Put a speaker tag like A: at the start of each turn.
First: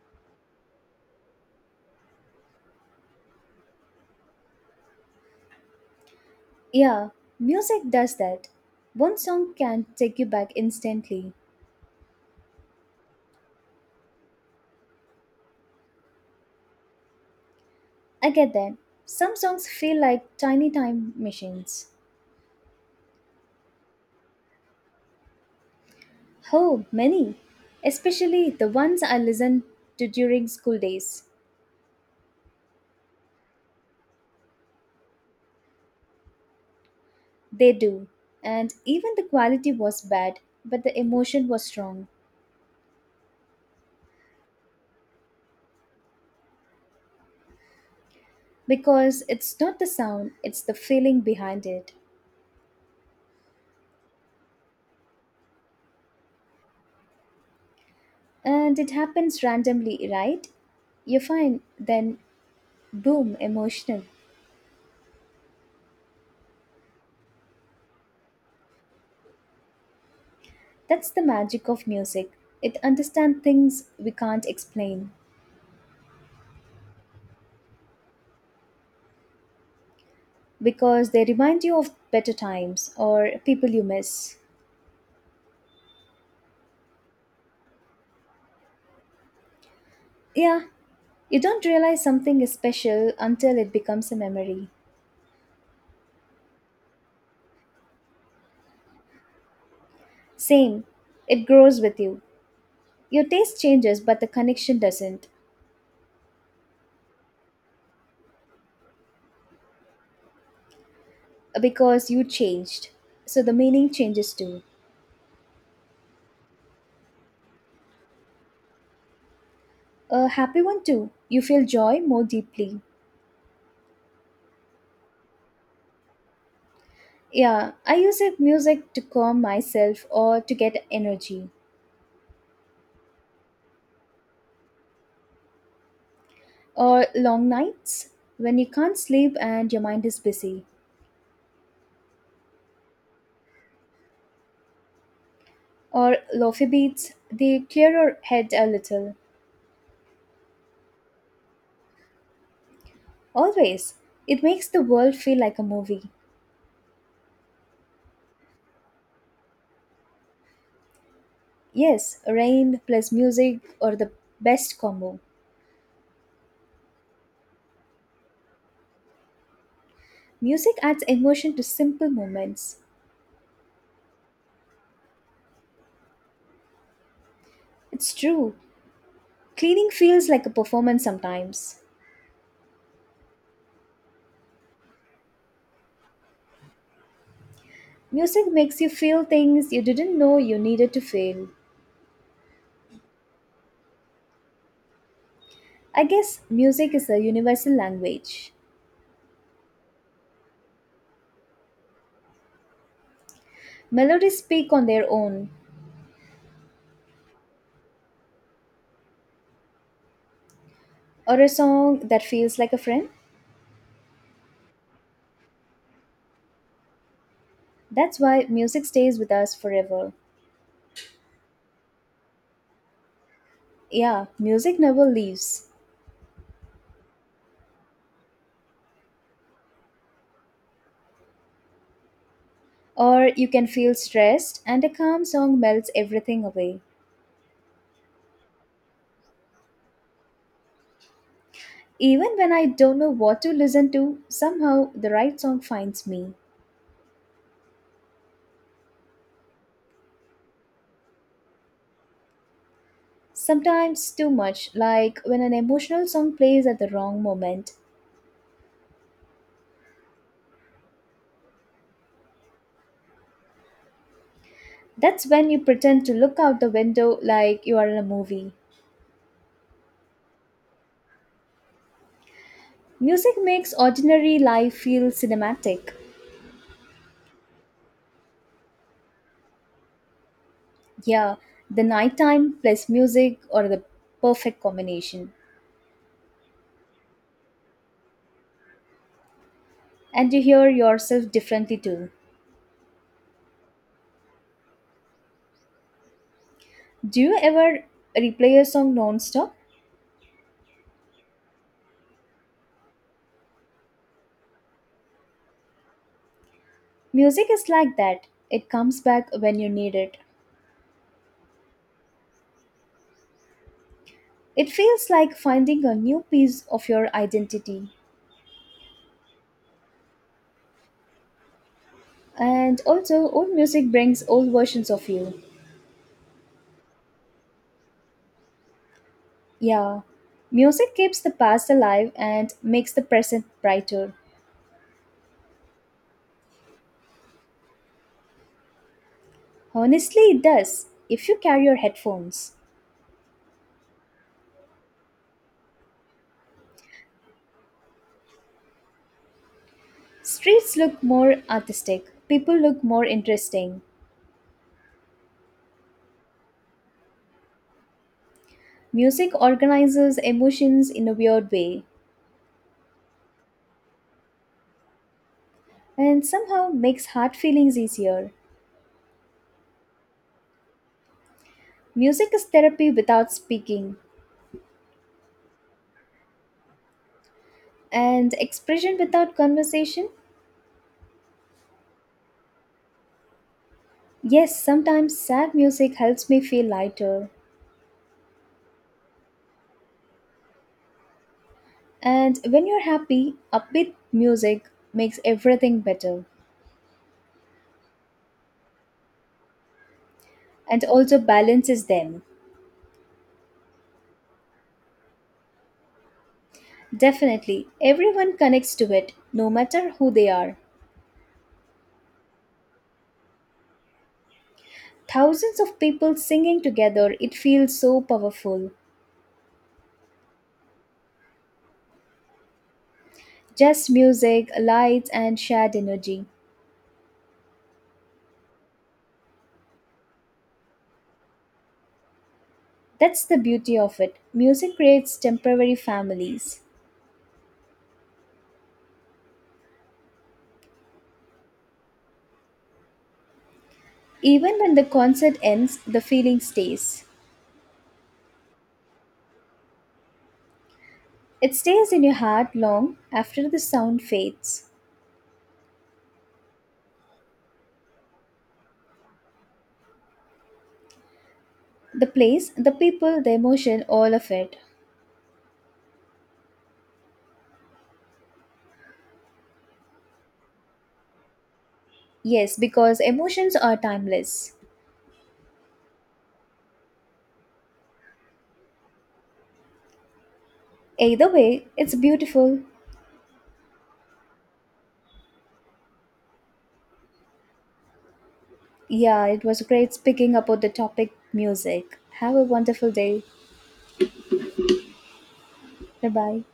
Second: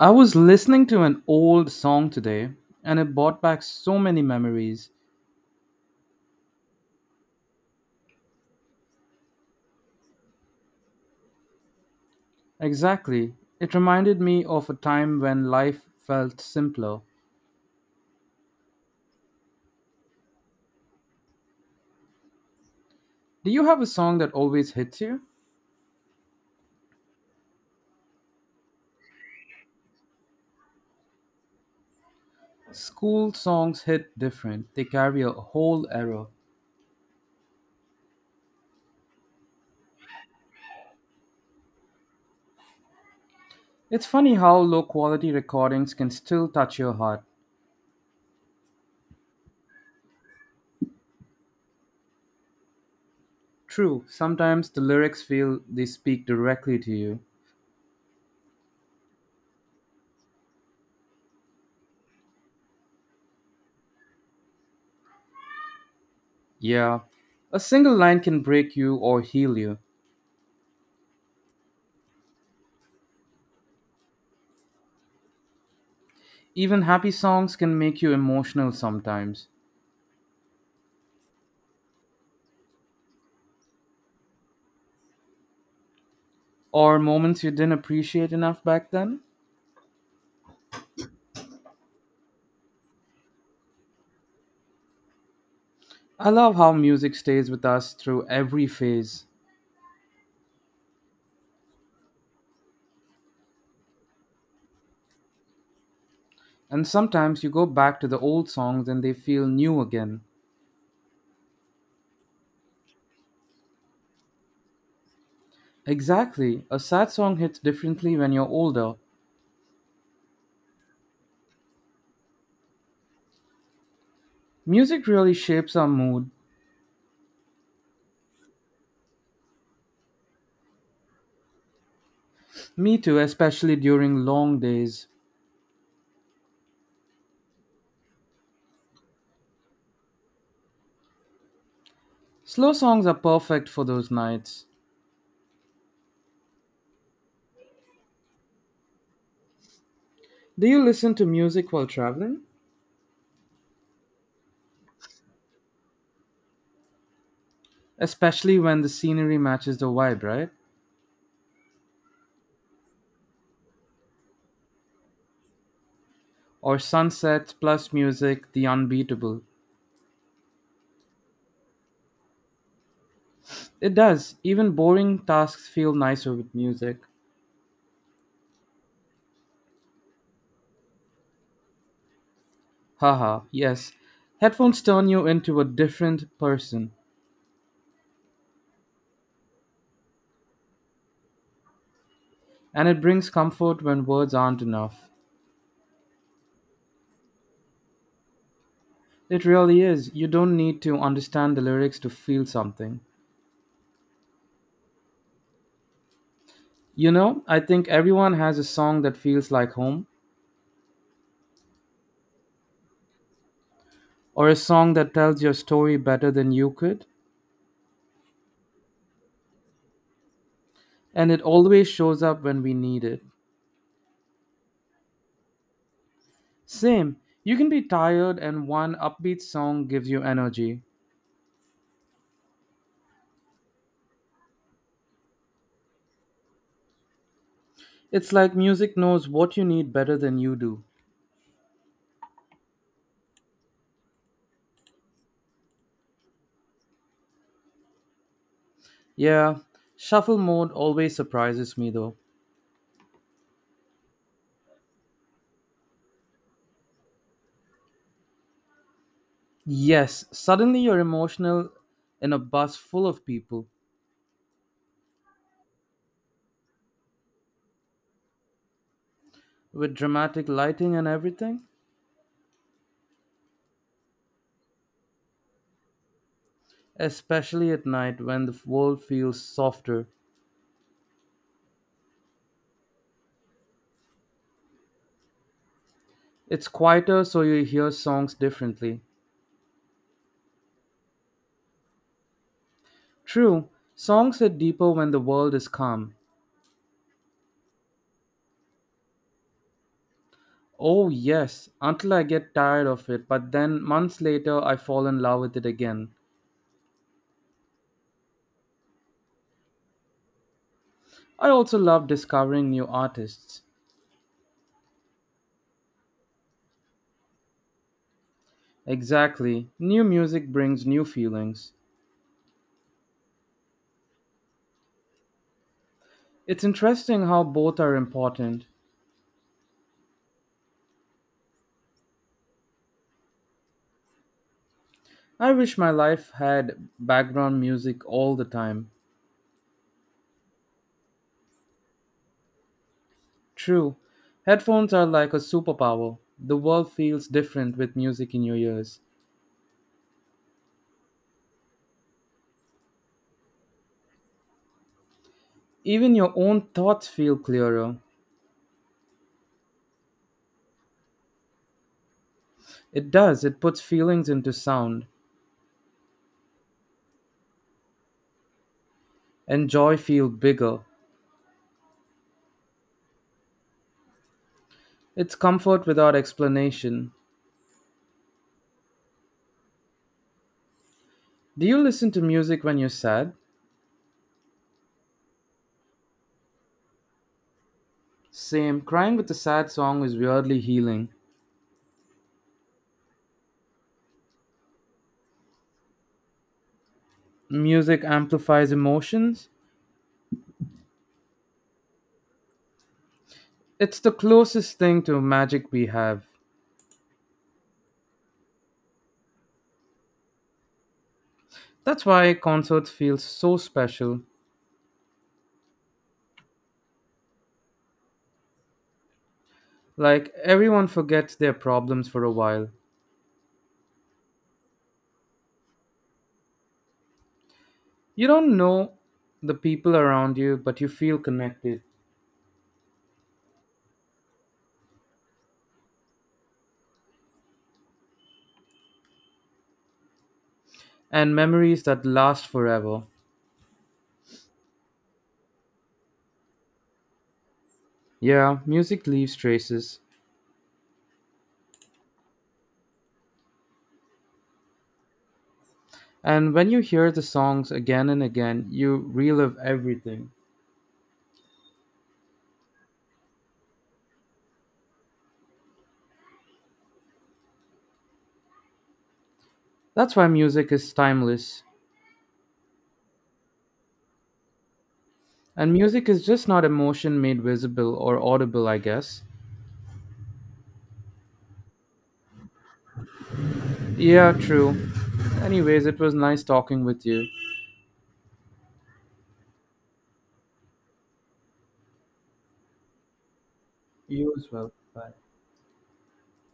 A: I was listening to an old song today and it brought back so many memories.
B: Yeah, music does that. One song can take you back instantly.
A: Exactly. It reminded me of a time when life felt simpler.
B: I get that. Some songs feel like tiny time machines.
A: Do you have a song that always hits you?
B: Oh, many. Especially the ones I listened to during school days.
A: School songs hit different, they carry a whole era.
B: They do. And even the quality was bad, but the emotion was strong.
A: It's funny how low quality recordings can still touch your heart.
B: Because it's not the sound, it's the feeling behind it.
A: True, sometimes the lyrics feel they speak directly to you.
B: And it happens randomly, right? You find, then boom, emotional.
A: Yeah, a single line can break you or heal you.
B: That's the magic of music. It understands things we can't explain
A: Even happy songs can make you emotional sometimes,
B: because they remind you of better times or people you miss.
A: or moments you didn't appreciate enough back then.
B: Yeah, you don't realize something is special until it becomes a memory.
A: I love how music stays with us through every phase,
B: Same, it grows with you. Your taste changes, but the connection doesn't
A: and sometimes you go back to the old songs and they feel new again.
B: uh, because you changed. So the meaning changes too.
A: Exactly, a sad song hits differently when you're older.
B: A happy one too. You feel joy more deeply.
A: Music really shapes our mood.
B: Yeah, I use it music to calm myself or to get energy.
A: Me too, especially during long days.
B: Or long nights when you can't sleep and your mind is busy,
A: Slow songs are perfect for those nights.
B: or lofi beats, they clear your head a little.
A: Do you listen to music while traveling?
B: Always, it makes the world feel like a movie.
A: Especially when the scenery matches the vibe, right?
B: Yes, rain plus music or the best combo.
A: Or sunsets plus music, the unbeatable.
B: Music adds emotion to simple moments.
A: It does. Even boring tasks feel nicer with music.
B: It's true, cleaning feels like a performance sometimes.
A: Haha, yes. Headphones turn you into a different person,
B: Music makes you feel things you didn't know you needed to feel.
A: and it brings comfort when words aren't enough.
B: I guess music is a universal language.
A: It really is. You don't need to understand the lyrics to feel something.
B: Melodies speak on their own,
A: You know, I think everyone has a song that feels like home,
B: or a song that feels like a friend.
A: or a song that tells your story better than you could,
B: That's why music stays with us forever.
A: and it always shows up when we need it.
B: Yeah, music never leaves.
A: Same, you can be tired and one upbeat song gives you energy.
B: Or you can feel stressed, and a calm song melts everything away.
A: It's like music knows what you need better than you do.
B: Even when I don't know what to listen to, somehow the right song finds me.
A: Yeah, shuffle mode always surprises me though.
B: Sometimes too much, like when an emotional song plays at the wrong moment.
A: Yes, suddenly you're emotional in a bus full of people
B: That's when you pretend to look out the window like you are in a movie.
A: with dramatic lighting and everything,
B: Music makes ordinary life feel cinematic.
A: especially at night when the world feels softer.
B: Yeah, the nighttime plus music or the perfect combination.
A: It's quieter so you hear songs differently.
B: And you hear yourself differently too.
A: True, songs hit deeper when the world is calm.
B: Do you ever replay a song non-stop?
A: Oh, yes, until I get tired of it, but then months later I fall in love with it again.
B: Music is like that. It comes back when you need it.
A: I also love discovering new artists.
B: It feels like finding a new piece of your identity.
A: Exactly, new music brings new feelings.
B: And also, old music brings old versions of you.
A: It's interesting how both are important.
B: Yeah, music keeps the past alive and makes the present brighter.
A: I wish my life had background music all the time.
B: Honestly, it does, if you carry your headphones.
A: True, headphones are like a superpower. The world feels different with music in your ears.
B: Streets look more artistic, people look more interesting.
A: Even your own thoughts feel clearer.
B: Music organizes emotions in a weird way
A: It does, it puts feelings into sound,
B: and somehow makes hard feelings easier.
A: and joy feel bigger.
B: Music is therapy without speaking
A: It's comfort without explanation.
B: and expression without conversation.
A: Do you listen to music when you're sad?
B: Yes, sometimes sad music helps me feel lighter.
A: Same. Crying with a sad song is weirdly healing.
B: And when you're happy, upbeat music makes everything better
A: Music amplifies emotions.
B: and also balances them.
A: It's the closest thing to magic we have.
B: Definitely, everyone connects to it, no matter who they are.
A: That's why concerts feel so special.
B: Thousands of people singing together, it feels so powerful.
A: Like everyone forgets their problems for a while.
B: Just music, lights, and shared energy.
A: You don't know the people around you, but you feel connected.
B: That's the beauty of it. Music creates temporary families.
A: And memories that last forever.
B: Even when the concert ends, the feeling stays.
A: Yeah, music leaves traces.
B: It stays in your heart long after the sound fades.
A: And when you hear the songs again and again, you relive everything.
B: The place, the people, the emotion, all of it.
A: That's why music is timeless.
B: Yes, because emotions are timeless.
A: And music is just not emotion made visible or audible, I guess.
B: Either way, it's beautiful.
A: Yeah, true. Anyways, it was nice talking with you.
B: Yeah, it was great speaking about the topic music. Have a wonderful day.
A: You as well. Bye.
B: Bye bye.